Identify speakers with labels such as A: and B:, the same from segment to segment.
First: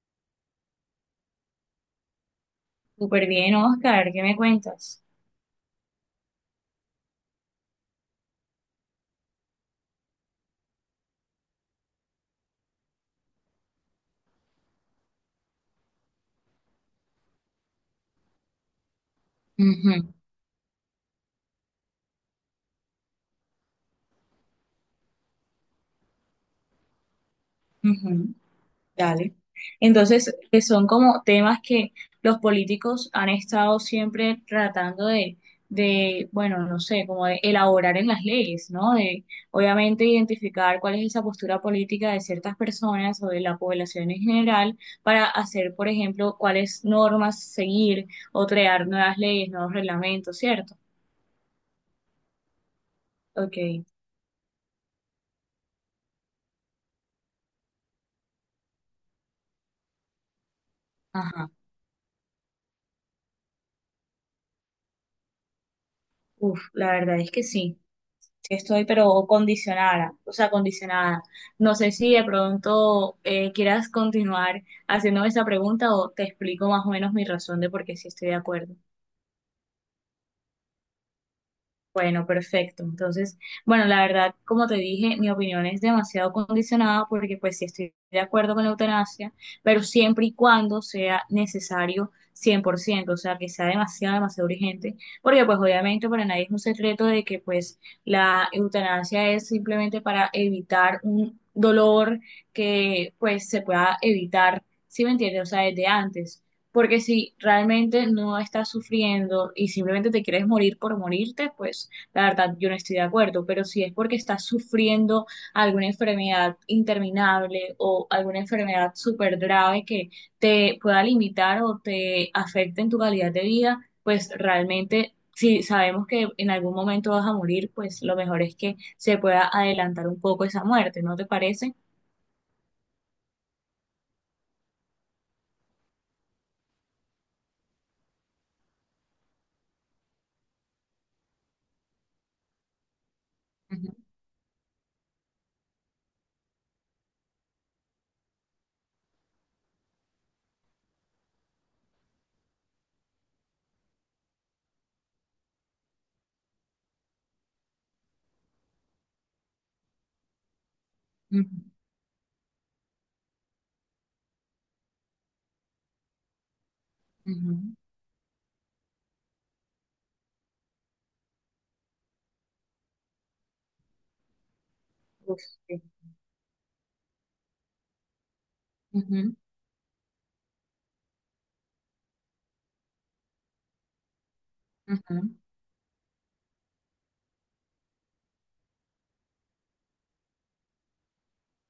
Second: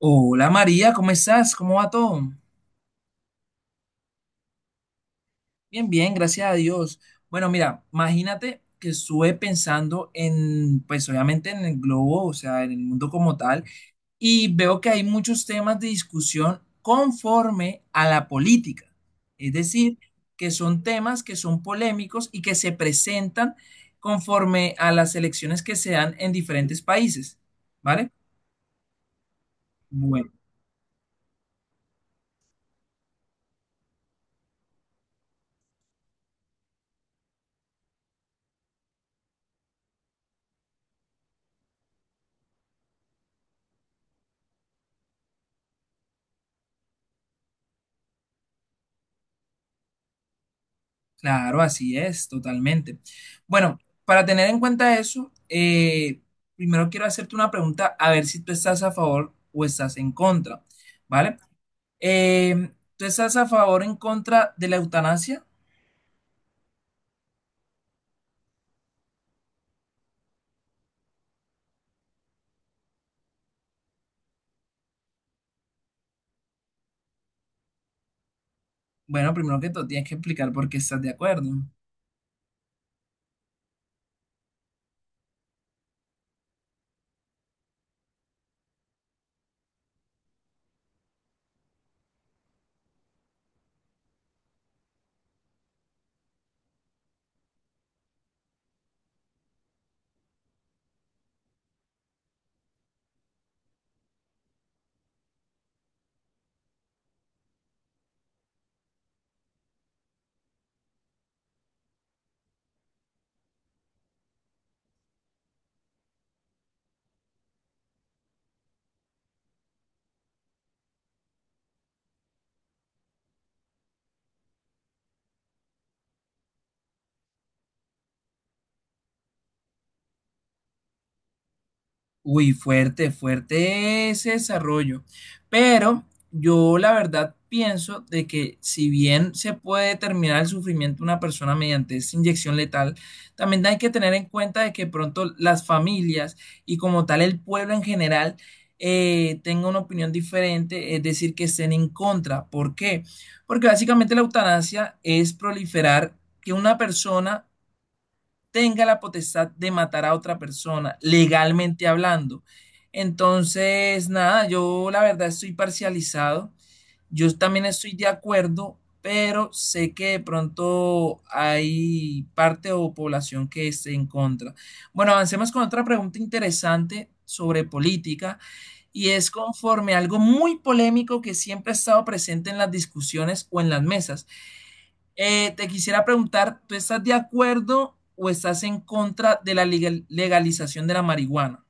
A: Hola María, ¿cómo estás? ¿Cómo va todo?
B: Súper bien, Oscar, ¿qué me cuentas?
A: Bien, bien, gracias a Dios. Bueno, mira, imagínate que estuve pensando en, pues obviamente en el globo, o sea, en el mundo como tal, y veo que hay muchos temas de discusión conforme a la política. Es decir,
B: Ujú,
A: que son temas que son polémicos y que se presentan conforme a las elecciones que se dan en diferentes países, ¿vale?
B: ujú, dale.
A: Bueno.
B: Entonces, que son como temas que los políticos han estado siempre tratando de, bueno, no sé, como de elaborar en las leyes, ¿no? De, obviamente, identificar cuál es esa postura política de ciertas personas o de la población en general para hacer, por ejemplo, cuáles normas seguir o crear nuevas leyes, nuevos reglamentos, ¿cierto?
A: Claro, así es, totalmente.
B: Ok,
A: Bueno, para tener en cuenta eso, primero quiero hacerte una pregunta a ver si tú estás a favor o estás en contra, ¿vale?
B: ajá.
A: Eh, ¿Tú estás a favor o en contra de la eutanasia?
B: Uf, la verdad es que sí. Sí estoy, pero condicionada, o sea, condicionada. No sé si de pronto quieras continuar haciéndome esa pregunta o te explico más o menos mi razón de por qué sí estoy de acuerdo.
A: Bueno, primero que todo, tienes que explicar por qué estás de acuerdo.
B: Bueno, perfecto. Entonces, bueno, la verdad, como te dije, mi opinión es demasiado condicionada porque pues sí estoy de acuerdo con la eutanasia, pero siempre y cuando sea necesario 100%, o sea, que sea demasiado, demasiado urgente, porque pues obviamente para nadie es un secreto de que pues la eutanasia es simplemente para evitar un dolor que pues se pueda evitar, ¿si me entiendes? O sea, desde antes. Porque si realmente no estás sufriendo y simplemente te quieres morir por morirte, pues la verdad yo no estoy de acuerdo. Pero si es porque estás sufriendo alguna enfermedad interminable o alguna enfermedad súper grave que te pueda limitar o te afecte en tu calidad de vida, pues realmente si sabemos que en algún momento vas a morir, pues lo mejor es que se pueda adelantar un poco esa muerte, ¿no te parece?
A: Uy, fuerte, fuerte ese desarrollo. Pero yo la verdad pienso de que si bien se puede determinar el sufrimiento de una persona mediante esta inyección letal, también hay que
B: Ujú,
A: tener en cuenta de que pronto las familias y como tal el pueblo en general tenga una opinión diferente, es decir, que estén en contra. ¿Por qué? Porque básicamente la eutanasia es proliferar que una persona tenga la potestad de matar a otra persona,
B: ujú,
A: legalmente hablando. Entonces, nada, yo la verdad estoy parcializado. Yo también
B: ujú.
A: estoy de acuerdo, pero sé que de pronto hay parte o población que esté en contra. Bueno,
B: Uf,
A: avancemos con
B: sí.
A: otra pregunta interesante sobre política y es
B: Ujú,
A: conforme a algo muy polémico que siempre ha estado presente en las discusiones o en las mesas.
B: ujú.
A: Te quisiera preguntar, ¿tú estás de acuerdo o estás en contra de la legalización de la marihuana?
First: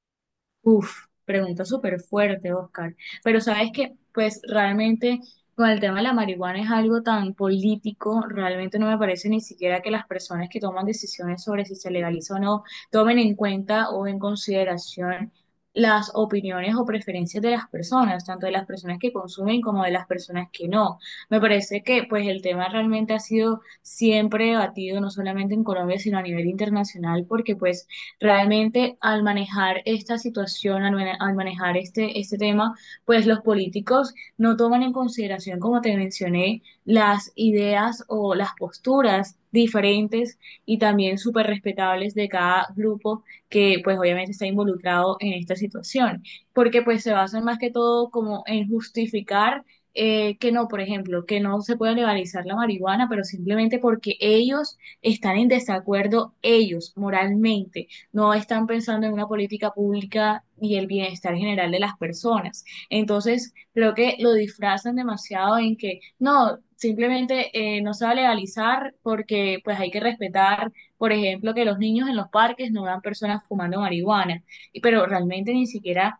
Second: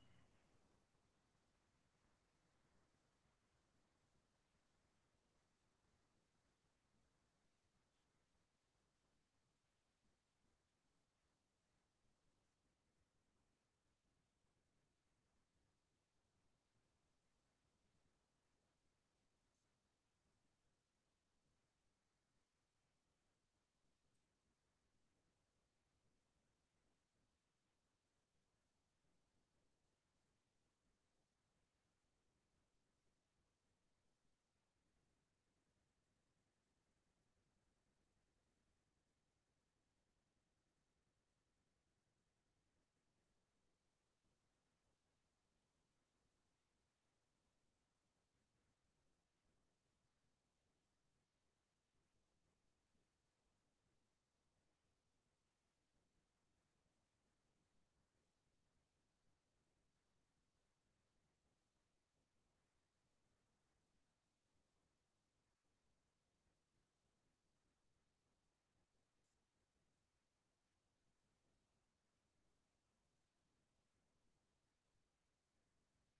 B: Uf, pregunta súper fuerte, Oscar. Pero sabes que, pues realmente con el tema de la marihuana es algo tan político, realmente no me parece ni siquiera que las personas que toman decisiones sobre si se legaliza o no tomen en cuenta o en consideración las opiniones o preferencias de las personas, tanto de las personas que consumen como de las personas que no. Me parece que pues el tema realmente ha sido siempre debatido, no solamente en Colombia, sino a nivel internacional, porque pues realmente al manejar esta situación, al manejar este tema, pues los políticos no toman en consideración, como te mencioné, las ideas o las posturas diferentes y también súper respetables de cada grupo que pues obviamente está involucrado en esta situación, porque pues se basan más que todo como en justificar que no, por ejemplo, que no se puede legalizar la marihuana, pero simplemente porque ellos están en desacuerdo, ellos moralmente no están pensando en una política pública y el bienestar general de las personas. Entonces, creo que lo disfrazan demasiado en que no, simplemente no se va a legalizar porque pues hay que respetar, por ejemplo, que los niños en los parques no vean personas fumando marihuana, pero realmente ni siquiera,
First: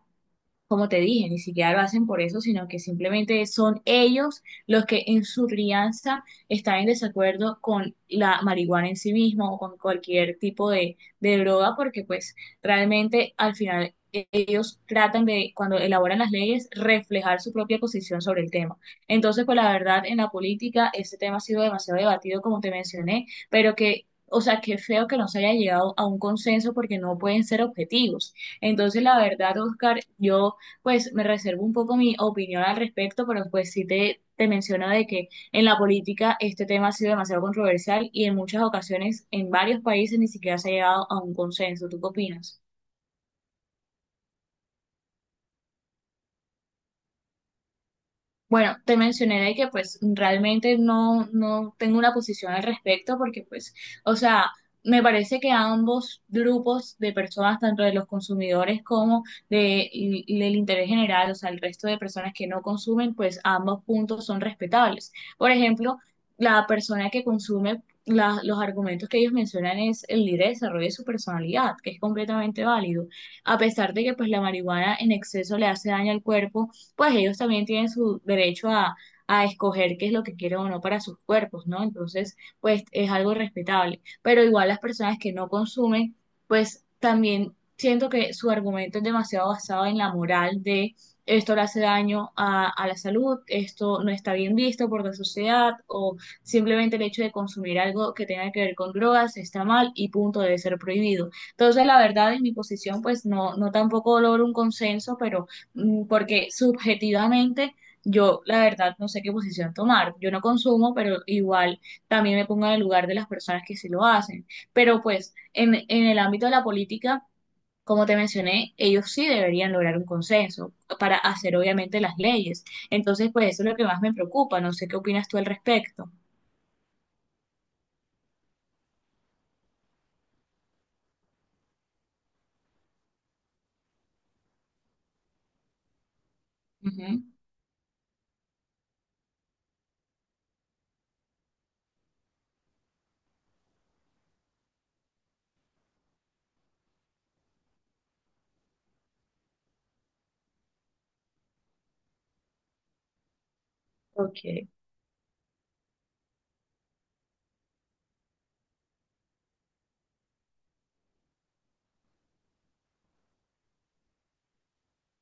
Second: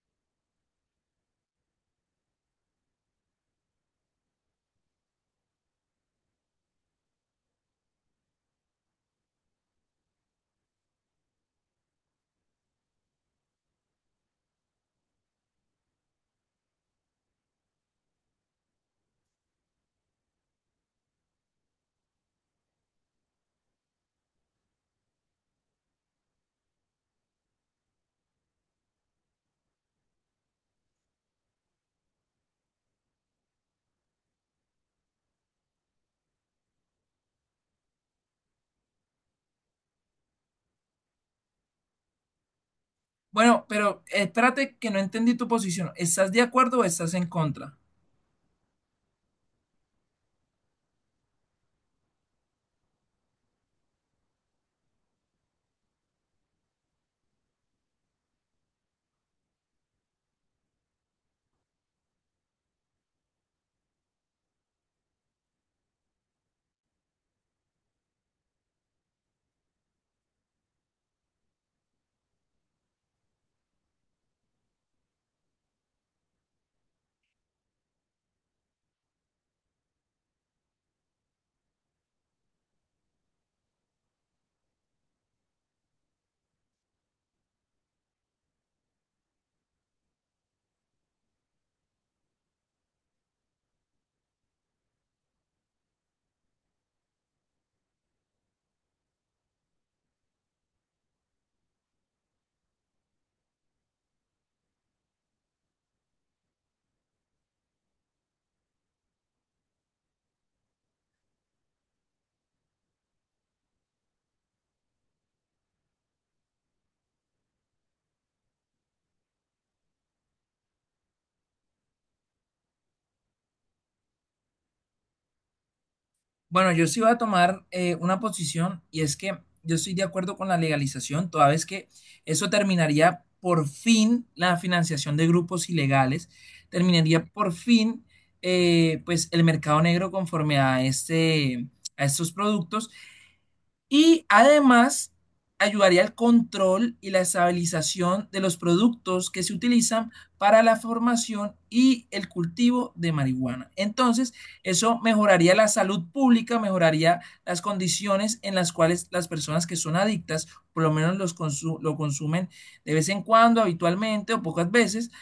B: como te dije, ni siquiera lo hacen por eso, sino que simplemente son ellos los que en su crianza están en desacuerdo con la marihuana en sí misma o con cualquier tipo de droga, porque pues realmente al final ellos tratan de, cuando elaboran las leyes, reflejar su propia posición sobre el tema. Entonces, pues la verdad, en la política, este tema ha sido demasiado debatido, como te mencioné, pero que, o sea, qué feo que no se haya llegado a un consenso porque no pueden ser objetivos. Entonces, la verdad, Oscar, yo pues me reservo un poco mi opinión al respecto, pero pues sí te menciono de que en la política este tema ha sido demasiado controversial y en muchas ocasiones en varios países ni siquiera se ha llegado a un consenso. ¿Tú qué opinas?
A: Bueno, pero espérate que no entendí tu posición. ¿Estás de acuerdo o estás en contra?
B: Bueno, te mencioné de que pues realmente no tengo una posición al respecto porque pues, o sea, me parece que ambos grupos de personas, tanto de los consumidores como de, y del interés general, o sea, el resto de personas que no consumen, pues ambos puntos son respetables. Por ejemplo, la persona que consume, los argumentos que ellos mencionan es el libre desarrollo de su personalidad, que es completamente válido. A pesar de que pues la marihuana en exceso le hace daño al cuerpo, pues ellos también tienen su derecho a escoger qué es lo que quieren o no para sus cuerpos, ¿no? Entonces, pues es algo respetable. Pero igual las personas que no consumen, pues también siento que su argumento es demasiado basado en la moral de esto le hace daño a la salud, esto no está bien visto por la sociedad o simplemente el hecho de consumir algo que tenga que ver con drogas está mal y punto, debe ser prohibido. Entonces, la verdad, en mi posición, pues no tampoco logro un consenso, pero porque subjetivamente yo la verdad no sé qué posición tomar. Yo no consumo, pero igual también me pongo en el lugar de las personas que sí lo hacen. Pero pues en el ámbito de la política, como te mencioné, ellos sí deberían lograr un consenso para hacer obviamente las leyes. Entonces, pues eso es lo que más me preocupa. No sé qué opinas tú al respecto.
A: Bueno, yo sí voy a tomar una posición y es que yo estoy de acuerdo con la legalización, toda vez que eso terminaría por fin la financiación de grupos ilegales,
B: Ujú.
A: terminaría por fin pues el mercado negro conforme a este, a estos productos. Y además ayudaría al control y la estabilización de los productos que se utilizan para la formación y el cultivo de marihuana. Entonces,
B: Ok,
A: eso mejoraría la salud pública, mejoraría las condiciones en las cuales las personas que son adictas, por lo menos lo consumen de vez en cuando, habitualmente o pocas veces,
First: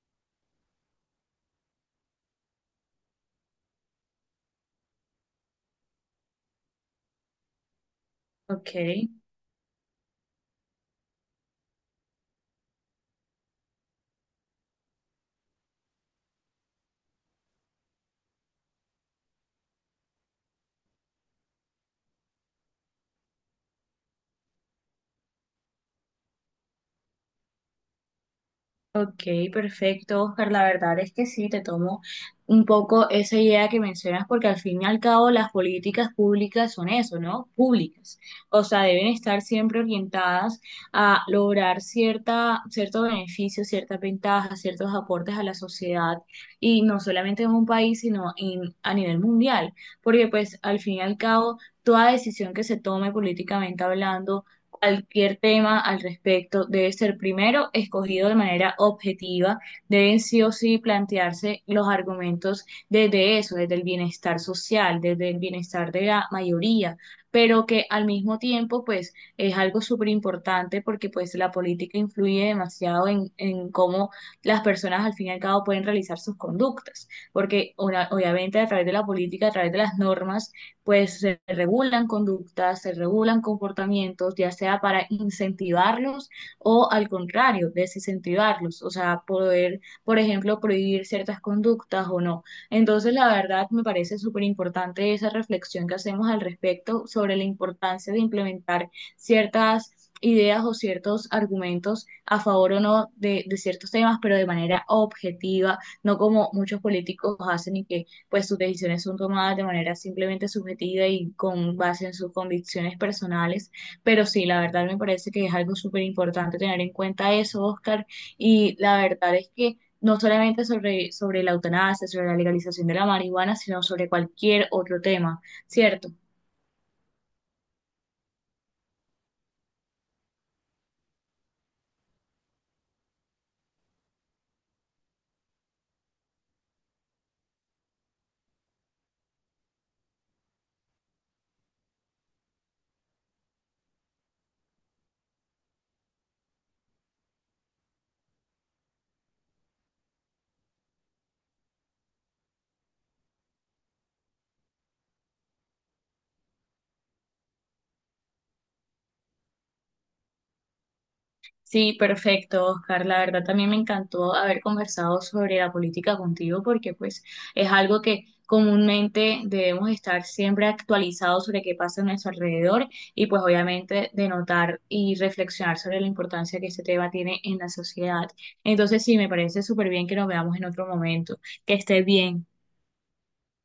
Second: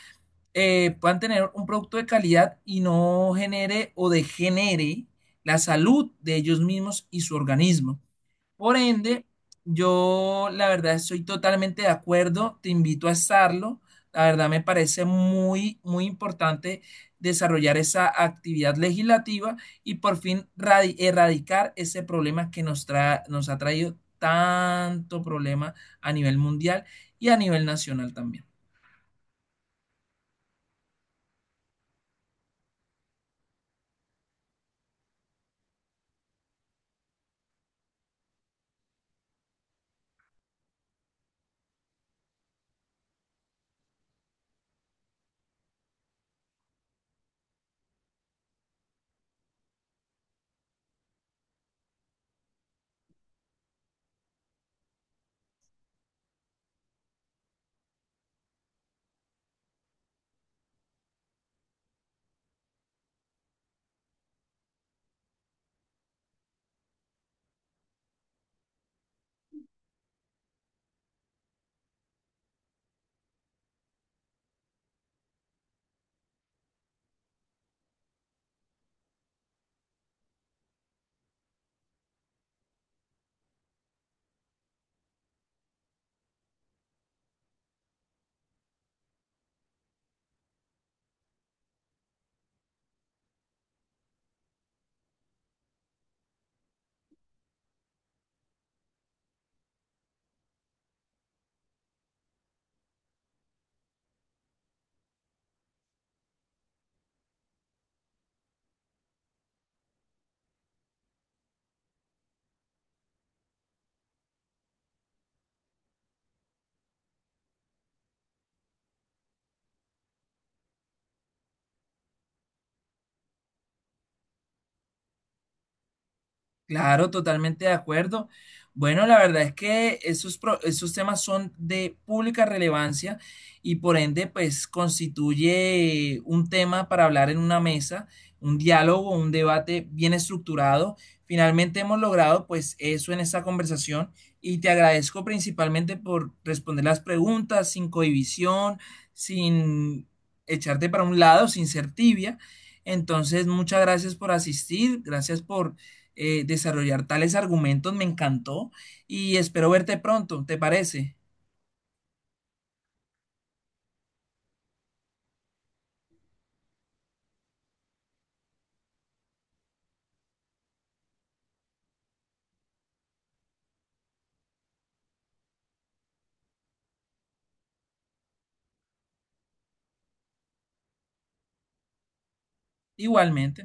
A: puedan tener un producto de calidad y no genere o degenere la salud de ellos mismos y su organismo.
B: ok.
A: Por ende, yo la verdad estoy totalmente de acuerdo, te invito a estarlo. La verdad me parece muy, muy importante desarrollar esa actividad legislativa y por fin erradicar ese problema que nos ha traído tanto problema a nivel mundial y a nivel nacional también.
B: Ok, perfecto, Oscar. La verdad es que sí, te tomo un poco esa idea que mencionas, porque al fin y al cabo las políticas públicas son eso, ¿no? Públicas. O sea, deben estar siempre orientadas a lograr cierto beneficio, ciertas ventajas, ciertos aportes a la sociedad, y no solamente en un país, a nivel mundial, porque pues al fin y al cabo, toda decisión que se tome políticamente hablando, cualquier tema al respecto debe ser primero escogido de manera objetiva, deben sí o sí plantearse los argumentos desde eso, desde el bienestar social, desde el bienestar de la mayoría, pero que al mismo tiempo pues es algo súper importante porque pues la política influye demasiado en cómo las personas al fin y al cabo pueden realizar sus conductas, porque una obviamente a través de la política, a través de las normas, pues se regulan conductas, se regulan comportamientos, ya sea para incentivarlos o al contrario, desincentivarlos, o sea, poder, por ejemplo, prohibir ciertas conductas o no. Entonces, la verdad, me parece súper importante esa reflexión que hacemos al respecto sobre la importancia de implementar ciertas ideas o ciertos argumentos a favor o no de ciertos temas, pero de manera objetiva, no como muchos políticos hacen y que pues sus decisiones son tomadas de manera simplemente subjetiva y con base en sus convicciones personales. Pero sí, la verdad me parece que es algo súper importante tener en cuenta eso, Oscar, y la verdad es que no solamente sobre la eutanasia, sobre la legalización de la marihuana, sino sobre cualquier otro tema, ¿cierto?
A: Claro, totalmente de acuerdo. Bueno, la verdad es que esos temas son de pública relevancia y por ende, pues constituye un tema para hablar en una mesa, un diálogo, un debate bien estructurado. Finalmente hemos logrado pues eso en esta conversación y te agradezco principalmente por responder las preguntas sin cohibición, sin echarte para un lado, sin ser tibia. Entonces, muchas gracias por asistir, gracias por desarrollar tales argumentos. Me encantó y espero verte pronto, ¿te parece?
B: Sí, perfecto, Oscar. La verdad también me encantó haber conversado sobre la política contigo porque pues es algo que comúnmente debemos estar siempre actualizados sobre qué pasa a nuestro alrededor y pues obviamente de notar y reflexionar sobre la importancia que este tema tiene en la sociedad. Entonces sí, me parece súper bien que nos veamos en otro momento. Que estés bien.
A: Igualmente.